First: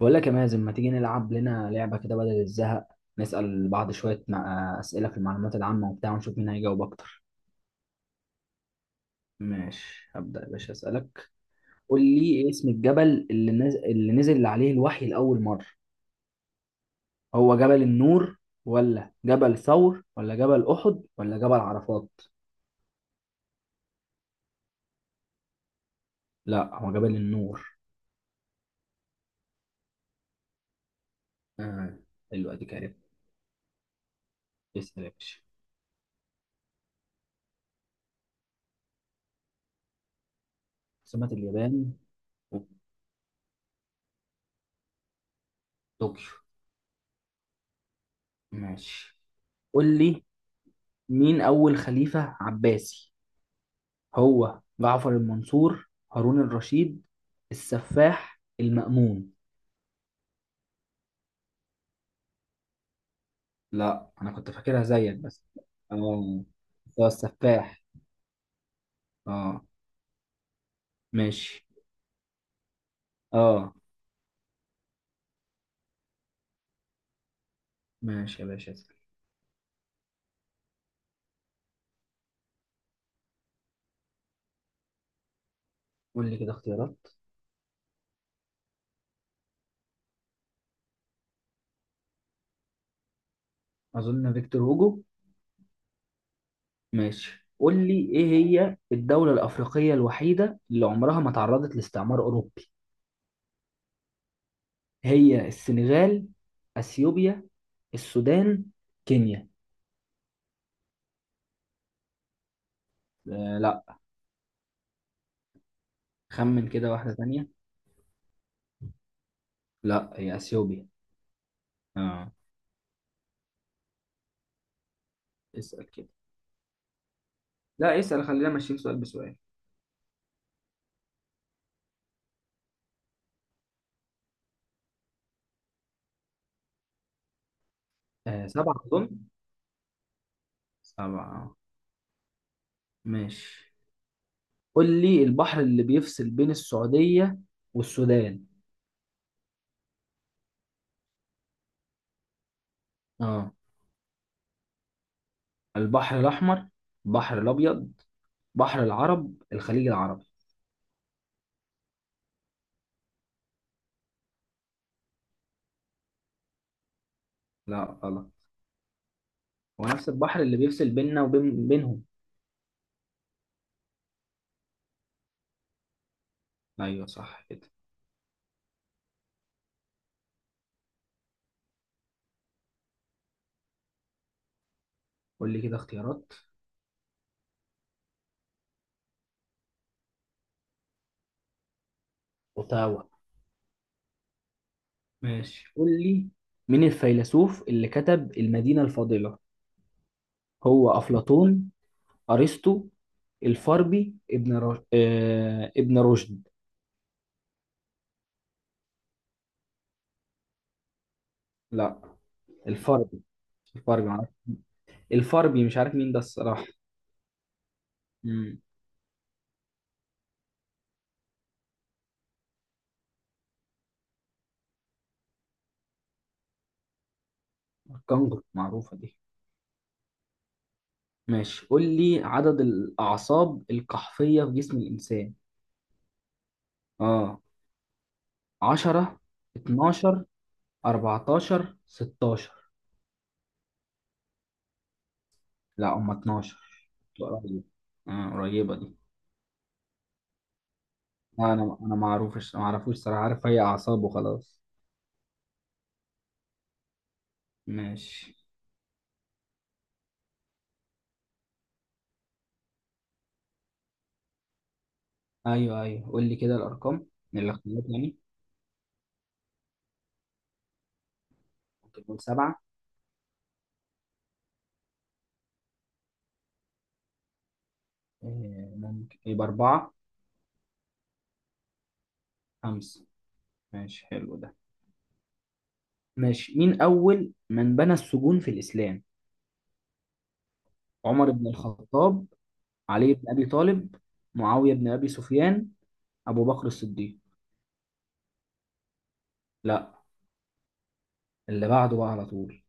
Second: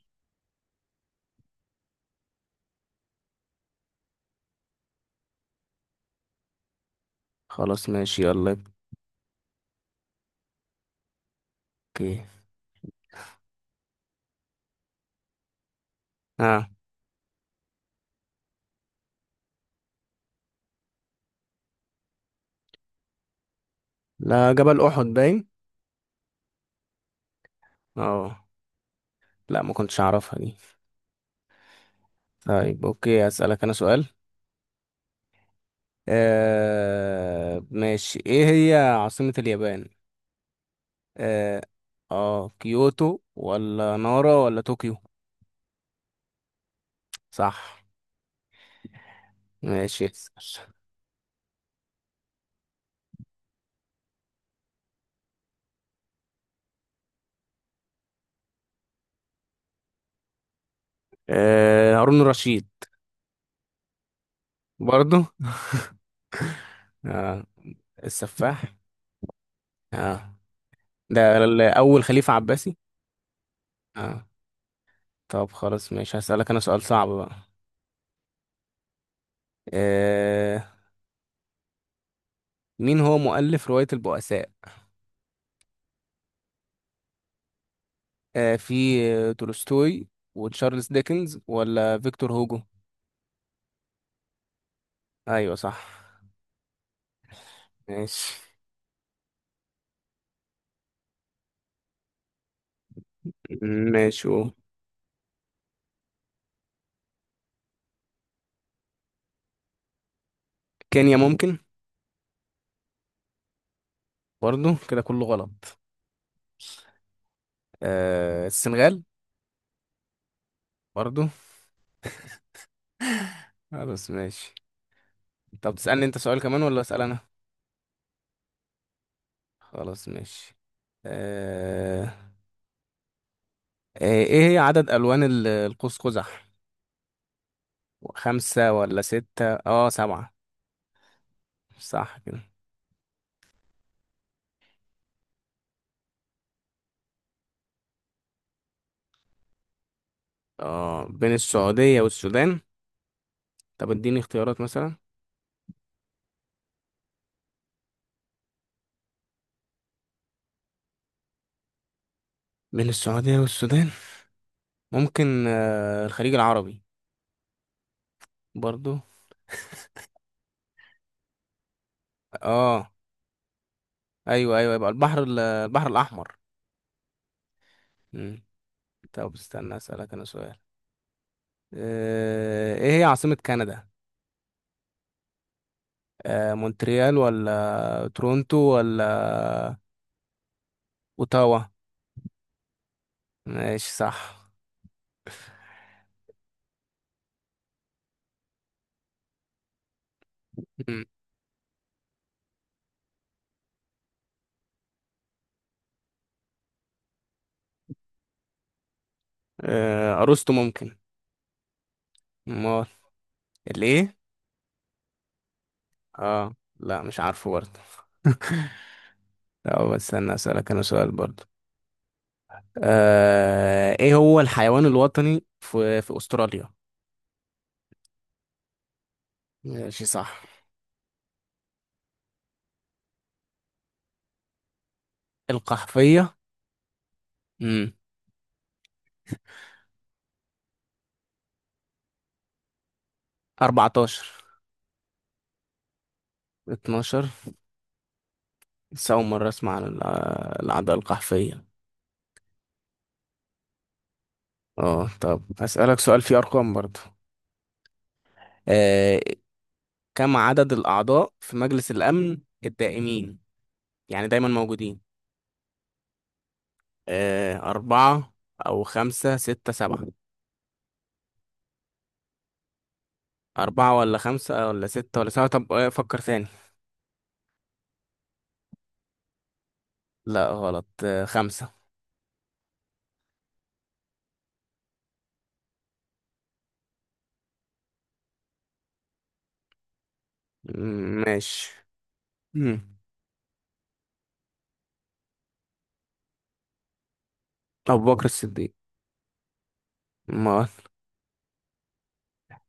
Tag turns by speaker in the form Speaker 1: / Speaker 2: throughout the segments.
Speaker 1: بقول لك يا مازن، ما تيجي نلعب لنا لعبة كده بدل الزهق؟ نسأل بعض شوية أسئلة في المعلومات العامة وبتاع، ونشوف مين هيجاوب أكتر.
Speaker 2: خلاص، ماشي، يلا.
Speaker 1: ماشي، هبدأ يا باشا أسألك. قول
Speaker 2: اوكي.
Speaker 1: لي، إيه اسم الجبل اللي نزل عليه الوحي لأول مرة؟
Speaker 2: اه.
Speaker 1: هو جبل النور، ولا جبل ثور، ولا جبل أحد، ولا جبل عرفات؟
Speaker 2: لا، جبل احد باين.
Speaker 1: لا، هو جبل النور.
Speaker 2: اه. لا، ما كنتش اعرفها دي.
Speaker 1: آه حلو، أديك
Speaker 2: طيب،
Speaker 1: عرفت.
Speaker 2: اوكي، هسألك انا سؤال.
Speaker 1: اسأل يا باشا.
Speaker 2: ماشي، ايه هي عاصمة اليابان؟
Speaker 1: عاصمة
Speaker 2: اه.
Speaker 1: اليابان؟
Speaker 2: اه كيوتو ولا نارا ولا طوكيو؟
Speaker 1: طوكيو.
Speaker 2: صح.
Speaker 1: ماشي، قول
Speaker 2: ماشي،
Speaker 1: لي،
Speaker 2: اسأل.
Speaker 1: مين أول خليفة عباسي؟ هو جعفر المنصور، هارون الرشيد، السفاح، المأمون؟
Speaker 2: هارون رشيد.
Speaker 1: لا، انا كنت فاكرها زيك
Speaker 2: برضو.
Speaker 1: بس. اه، بس هو
Speaker 2: آه
Speaker 1: السفاح.
Speaker 2: السفاح.
Speaker 1: اه
Speaker 2: اه. ده
Speaker 1: ماشي.
Speaker 2: اول خليفة عباسي.
Speaker 1: اه،
Speaker 2: اه. طب خلاص، ماشي، هسألك انا سؤال صعب بقى.
Speaker 1: ماشي يا باشا اسأل.
Speaker 2: آه. مين هو مؤلف رواية البؤساء؟
Speaker 1: قول لي كده اختيارات.
Speaker 2: آه في آه، تولستوي، وتشارلز ديكنز، ولا فيكتور هوجو؟
Speaker 1: اظن فيكتور هوجو.
Speaker 2: أيوة، صح.
Speaker 1: ماشي، قول لي، ايه
Speaker 2: ماشي.
Speaker 1: هي الدولة الأفريقية الوحيدة اللي عمرها ما تعرضت لاستعمار أوروبي؟
Speaker 2: ماشي، أوه.
Speaker 1: هي السنغال، أثيوبيا، السودان، كينيا؟
Speaker 2: كينيا ممكن.
Speaker 1: آه لا.
Speaker 2: برضو. كده كله غلط.
Speaker 1: خمن كده واحدة تانية.
Speaker 2: السنغال.
Speaker 1: لا، هي أثيوبيا.
Speaker 2: برضو.
Speaker 1: اه،
Speaker 2: خلاص ماشي. طب
Speaker 1: اسأل
Speaker 2: تسألني
Speaker 1: كده.
Speaker 2: أنت سؤال كمان ولا أسأل أنا؟
Speaker 1: لا، اسأل، خلينا ماشيين سؤال بسؤال.
Speaker 2: خلاص ماشي. آه. إيه هي عدد ألوان القوس قزح؟ خمسة
Speaker 1: سبعة
Speaker 2: ولا
Speaker 1: أظن،
Speaker 2: ستة؟ سبعة.
Speaker 1: سبعة.
Speaker 2: صح كده.
Speaker 1: ماشي، قول لي البحر اللي بيفصل بين السعودية والسودان.
Speaker 2: اه، بين السعودية والسودان.
Speaker 1: اه،
Speaker 2: طب اديني اختيارات مثلا.
Speaker 1: البحر الأحمر، البحر الأبيض، بحر العرب، الخليج العربي.
Speaker 2: بين السعودية والسودان. ممكن الخليج العربي.
Speaker 1: لا غلط،
Speaker 2: برضو.
Speaker 1: هو نفس البحر اللي بيفصل بيننا بينهم.
Speaker 2: اه، ايوه ايوه، يبقى البحر الاحمر.
Speaker 1: أيوه صح كده.
Speaker 2: مم. طب استنى اسألك انا سؤال. ايه هي عاصمة كندا؟
Speaker 1: قول لي كده اختيارات.
Speaker 2: مونتريال ولا تورونتو ولا اوتاوا؟
Speaker 1: اوتاوا.
Speaker 2: ماشي، صح.
Speaker 1: ماشي، قول لي، مين الفيلسوف اللي كتب المدينة الفاضلة؟ هو
Speaker 2: مم.
Speaker 1: أفلاطون، ارسطو، الفاربي، ابن رشد؟
Speaker 2: ارسطو ممكن.
Speaker 1: لا.
Speaker 2: امال؟
Speaker 1: الفاربي. الفاربي
Speaker 2: الايه؟
Speaker 1: معرفة. الفاربي مش عارف مين ده
Speaker 2: اه،
Speaker 1: الصراحة.
Speaker 2: لا، مش عارفه برضه.
Speaker 1: امم
Speaker 2: طب استنى اسألك انا سؤال برضه. ايه هو الحيوان الوطني في استراليا؟
Speaker 1: الكنغر، معروفة دي.
Speaker 2: ماشي، صح.
Speaker 1: ماشي، قول لي عدد الأعصاب القحفية في جسم الإنسان.
Speaker 2: القحفية؟
Speaker 1: اه،
Speaker 2: امم
Speaker 1: 10، 12، 14، 16؟
Speaker 2: 14،
Speaker 1: لا، هم 12.
Speaker 2: 12.
Speaker 1: قريبة، اه قريبة دي.
Speaker 2: بس أول مرة أسمع عن العدوى
Speaker 1: لا،
Speaker 2: القحفية.
Speaker 1: انا ما اعرفوش صراحة، عارف هي أعصاب وخلاص.
Speaker 2: اه. طب هسألك سؤال فيه أرقام برضه.
Speaker 1: ماشي،
Speaker 2: آه، كم عدد الأعضاء في مجلس الأمن الدائمين؟ يعني دايما موجودين.
Speaker 1: ايوه ايوه، قول لي كده الأرقام، الاختيارات يعني.
Speaker 2: أربعة، أو خمسة، ستة، سبعة.
Speaker 1: ممكن نقول سبعة.
Speaker 2: أربعة ولا خمسة ولا ستة ولا سبعة؟ طب فكر ثاني.
Speaker 1: ممكن يبقى أربعة.
Speaker 2: لا غلط، خمسة.
Speaker 1: خمسة، ماشي، حلو ده. ماشي، مين أول من بنى السجون في الإسلام؟
Speaker 2: مم،
Speaker 1: عمر بن
Speaker 2: ماشي.
Speaker 1: الخطاب،
Speaker 2: مم.
Speaker 1: علي بن أبي طالب، معاوية بن أبي سفيان، أبو بكر الصديق؟
Speaker 2: أبو بكر الصديق.
Speaker 1: لا،
Speaker 2: ما.
Speaker 1: اللي بعده بقى على طول.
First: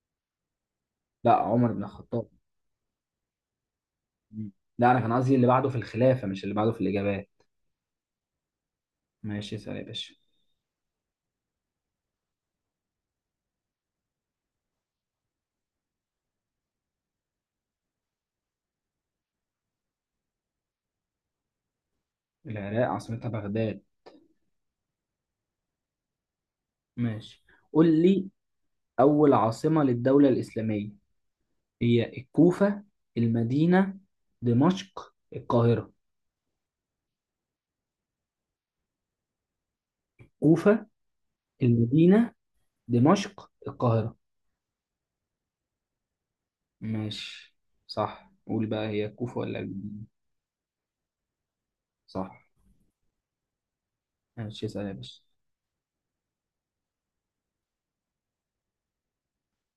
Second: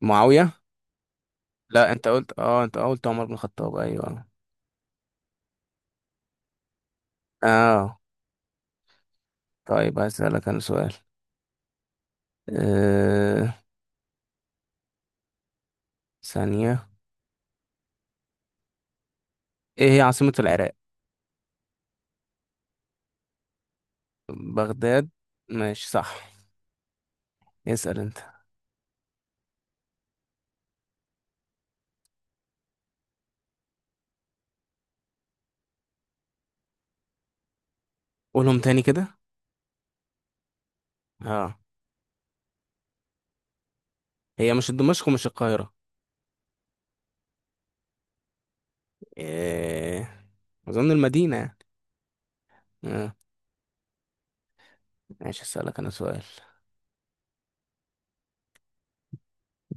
Speaker 2: معاوية.
Speaker 1: لا، عمر بن
Speaker 2: لا، أنت
Speaker 1: الخطاب.
Speaker 2: قلت، عمر بن الخطاب، أيوه.
Speaker 1: مم. لا، أنا كان قصدي اللي بعده في الخلافة، مش اللي بعده في الإجابات.
Speaker 2: أه.
Speaker 1: ماشي، اسأل يا
Speaker 2: طيب
Speaker 1: باشا.
Speaker 2: هسألك أنا سؤال. أه... ثانية. إيه هي عاصمة العراق؟
Speaker 1: العراق عاصمتها بغداد.
Speaker 2: بغداد. ماشي، صح.
Speaker 1: ماشي،
Speaker 2: اسأل
Speaker 1: قول
Speaker 2: أنت.
Speaker 1: لي أول عاصمة للدولة الإسلامية؟ هي الكوفة، المدينة، دمشق، القاهرة.
Speaker 2: قولهم تاني كده.
Speaker 1: كوفة،
Speaker 2: أه.
Speaker 1: المدينة، دمشق، القاهرة.
Speaker 2: هي مش دمشق ومش القاهرة.
Speaker 1: ماشي صح، قول بقى، هي كوفة ولا المدينة؟
Speaker 2: إيه... أظن المدينة يعني.
Speaker 1: صح.
Speaker 2: أه.
Speaker 1: ماشي، اسأل يا باشا.
Speaker 2: ماشي، هسألك أنا سؤال.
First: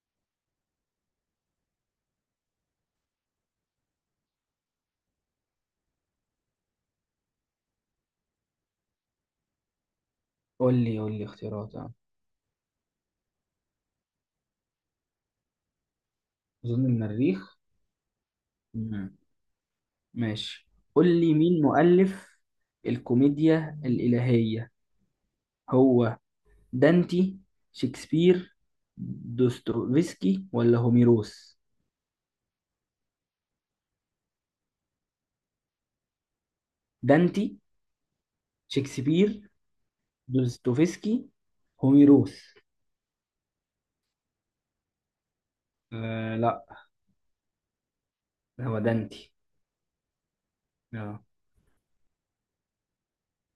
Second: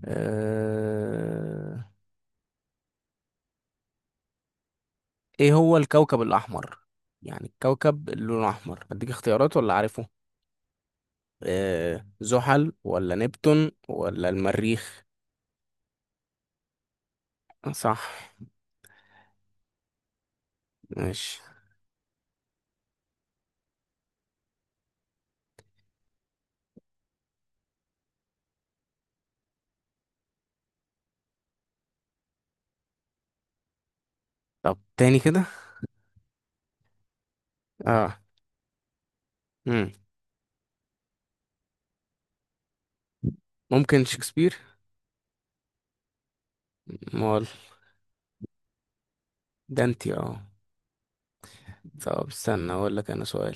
Speaker 2: أه... إيه هو الكوكب الأحمر؟ يعني الكوكب اللي لونه أحمر. أديك اختيارات ولا عارفه؟
Speaker 1: قول لي اختيارات اه.
Speaker 2: زحل ولا نبتون ولا المريخ؟
Speaker 1: أظن المريخ.
Speaker 2: آه، صح.
Speaker 1: مم. ماشي، قول لي
Speaker 2: ماشي.
Speaker 1: مين مؤلف الكوميديا الإلهية؟ هو دانتي، شكسبير، دوستويفسكي، ولا هوميروس؟
Speaker 2: طب، تاني كده.
Speaker 1: دانتي،
Speaker 2: اه.
Speaker 1: شكسبير،
Speaker 2: مم.
Speaker 1: دوستويفسكي، هوميروس.
Speaker 2: ممكن شكسبير.
Speaker 1: آه لا،
Speaker 2: مال؟
Speaker 1: هو دانتي.
Speaker 2: ده انتي، اه.
Speaker 1: اه،
Speaker 2: طب استنى، اقول لك انا سؤال.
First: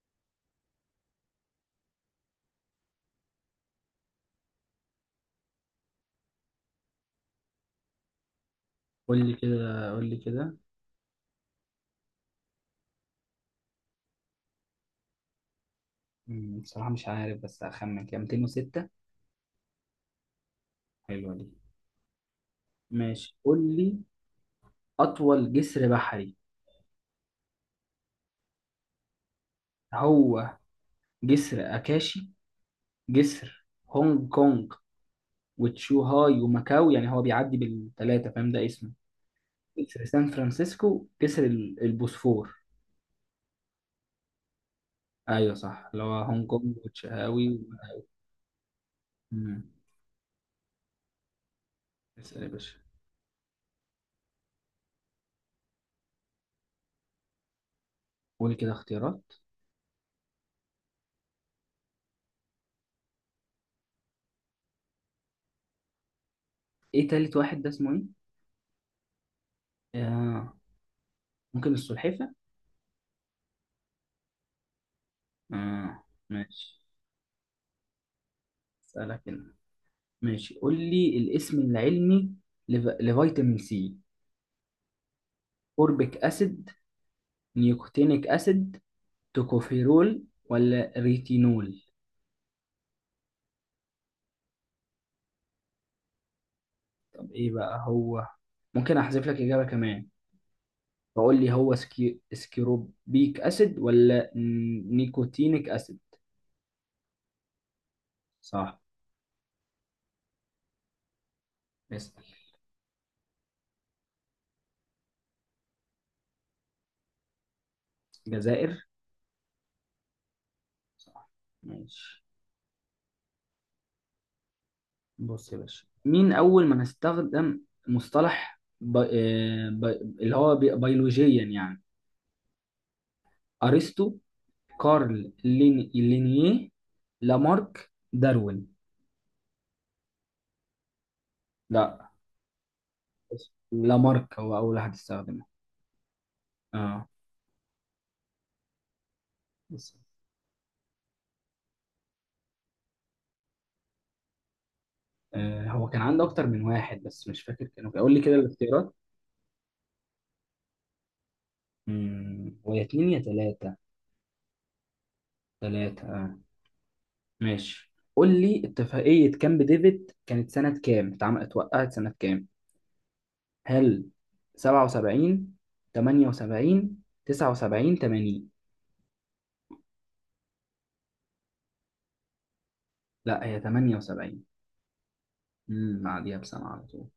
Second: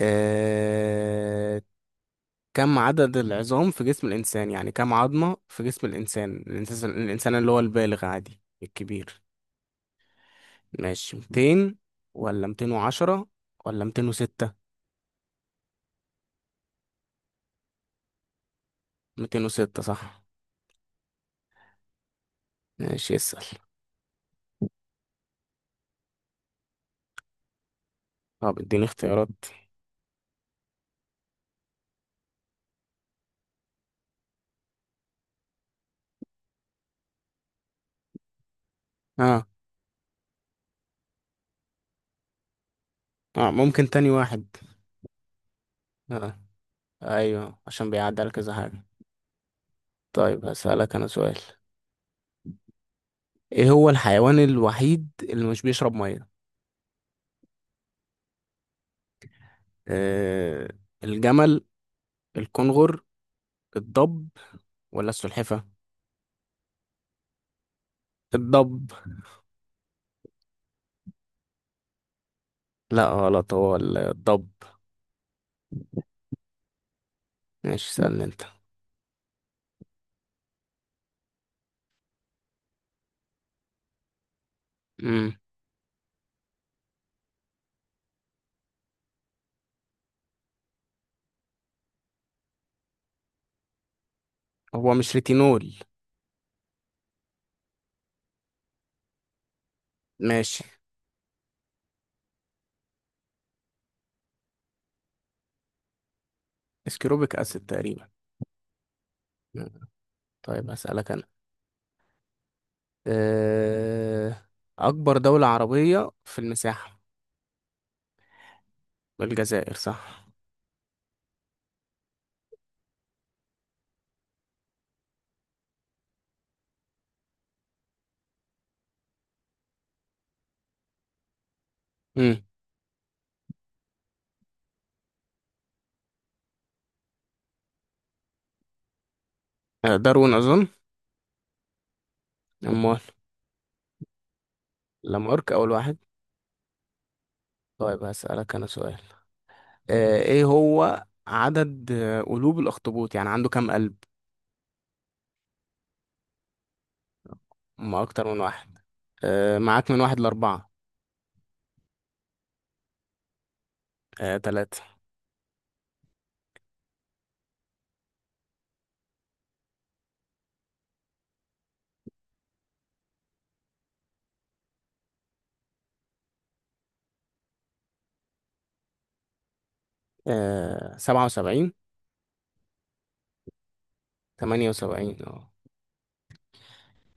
Speaker 2: آه... كم عدد العظام في جسم الانسان؟ يعني كم عظمة في جسم الانسان اللي هو البالغ عادي
Speaker 1: قول
Speaker 2: الكبير.
Speaker 1: لي كده قول لي كده
Speaker 2: ماشي، 200 ولا 210 ولا 206؟
Speaker 1: مم، بصراحة مش عارف، بس هخمن كده 206.
Speaker 2: 206 صح.
Speaker 1: حلوة دي.
Speaker 2: ماشي،
Speaker 1: ماشي،
Speaker 2: اسأل.
Speaker 1: قول لي أطول جسر بحري.
Speaker 2: طب اديني اختيارات.
Speaker 1: هو جسر أكاشي، جسر هونج كونج وتشوهاي وماكاو، يعني هو بيعدي بالثلاثة فاهم ده اسمه،
Speaker 2: اه.
Speaker 1: جسر سان فرانسيسكو، جسر البوسفور.
Speaker 2: اه، ممكن تاني واحد.
Speaker 1: أيوة صح، اللي هو
Speaker 2: اه،
Speaker 1: هونج كونج وتشهاوي
Speaker 2: ايوه،
Speaker 1: و...
Speaker 2: عشان بيعدي على كذا حاجة.
Speaker 1: مم.
Speaker 2: طيب، هسألك انا سؤال.
Speaker 1: اسأل يا باشا.
Speaker 2: ايه هو الحيوان الوحيد اللي مش بيشرب مية؟
Speaker 1: قول كده اختيارات.
Speaker 2: آه الجمل، الكنغر، الضب، ولا السلحفة؟
Speaker 1: ايه تالت واحد ده اسمه ايه؟
Speaker 2: الضب.
Speaker 1: آه ممكن السلحفة؟
Speaker 2: لا غلط، هو الضب.
Speaker 1: آه ماشي.
Speaker 2: ماشي، سألني انت.
Speaker 1: اسألك هنا. ماشي، قول لي الاسم العلمي لفيتامين سي.
Speaker 2: امم
Speaker 1: أوربيك أسيد، نيكوتينيك أسيد، توكوفيرول، ولا ريتينول؟
Speaker 2: هو مش ريتينول.
Speaker 1: طب ايه بقى هو؟ ممكن احذف لك إجابة كمان،
Speaker 2: ماشي.
Speaker 1: فقول لي، هو سكيروبيك أسيد ولا نيكوتينيك أسيد؟
Speaker 2: اسكروبيك اسيد تقريبا.
Speaker 1: صح.
Speaker 2: مم. طيب، هسألك انا.
Speaker 1: اسأل.
Speaker 2: آه. اكبر دولة عربية في المساحة؟
Speaker 1: جزائر.
Speaker 2: الجزائر، صح.
Speaker 1: صح، ماشي. بص يا باشا، مين أول من استخدم مصطلح اللي هو بيولوجيا يعني؟
Speaker 2: مم.
Speaker 1: أرسطو، كارل لينيه، لامارك، داروين؟
Speaker 2: داروين أظن.
Speaker 1: لا.
Speaker 2: أمال؟
Speaker 1: لامارك هو أول واحد استخدمه.
Speaker 2: لامارك أول واحد.
Speaker 1: اه
Speaker 2: طيب هسألك أنا سؤال.
Speaker 1: بس.
Speaker 2: إيه هو عدد قلوب الأخطبوط؟ يعني عنده كام قلب؟
Speaker 1: آه، هو كان عنده أكتر من واحد بس مش فاكر كانوا،
Speaker 2: ما
Speaker 1: قول لي
Speaker 2: أكتر
Speaker 1: كده
Speaker 2: من واحد.
Speaker 1: الاختيارات.
Speaker 2: معاك من واحد لأربعة.
Speaker 1: امم، هو يا اتنين يا تلاتة.
Speaker 2: تلاتة.
Speaker 1: تلاتة اه. ماشي، قول لي، اتفاقية كامب ديفيد كانت سنة كام؟ اتعملت اتوقعت سنة كام؟ هل سبعة وسبعين، تمانية وسبعين، تسعة وسبعين، تمانين؟
Speaker 2: 77.
Speaker 1: لا، هي تمانية وسبعين.
Speaker 2: 78، اه.
Speaker 1: امم، بعديها بسنة على طول.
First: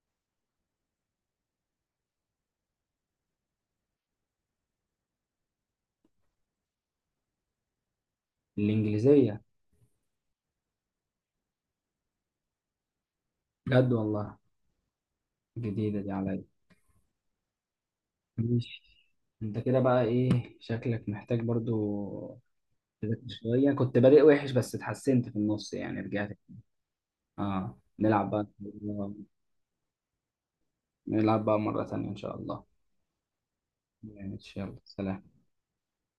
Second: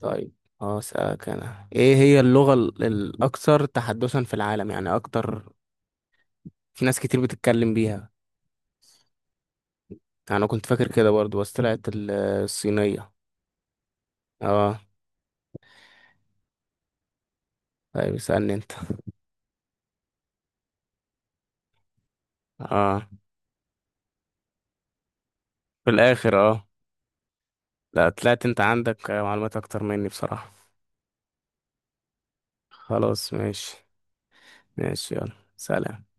Speaker 2: طيب. اه، أسألك أنا، إيه هي اللغة الأكثر تحدثا في العالم؟ يعني أكتر. في ناس كتير بتتكلم بيها.
Speaker 1: الإنجليزية.
Speaker 2: يعني أنا كنت فاكر كده برضو، بس طلعت الصينية.
Speaker 1: بجد والله؟
Speaker 2: اه.
Speaker 1: جديدة دي عليا.
Speaker 2: طيب، اسألني أنت.
Speaker 1: ماشي، انت كده بقى ايه شكلك محتاج برضو
Speaker 2: اه.
Speaker 1: تذاكر شوية، كنت بادئ وحش بس اتحسنت في النص
Speaker 2: في
Speaker 1: يعني،
Speaker 2: الآخر،
Speaker 1: رجعت.
Speaker 2: اه.
Speaker 1: اه،
Speaker 2: لا، طلعت انت عندك معلومات اكتر مني بصراحة.
Speaker 1: نلعب بقى مرة تانية إن شاء الله.
Speaker 2: خلاص ماشي.
Speaker 1: ماشي، يلا
Speaker 2: ماشي، يلا،
Speaker 1: سلام.
Speaker 2: سلام.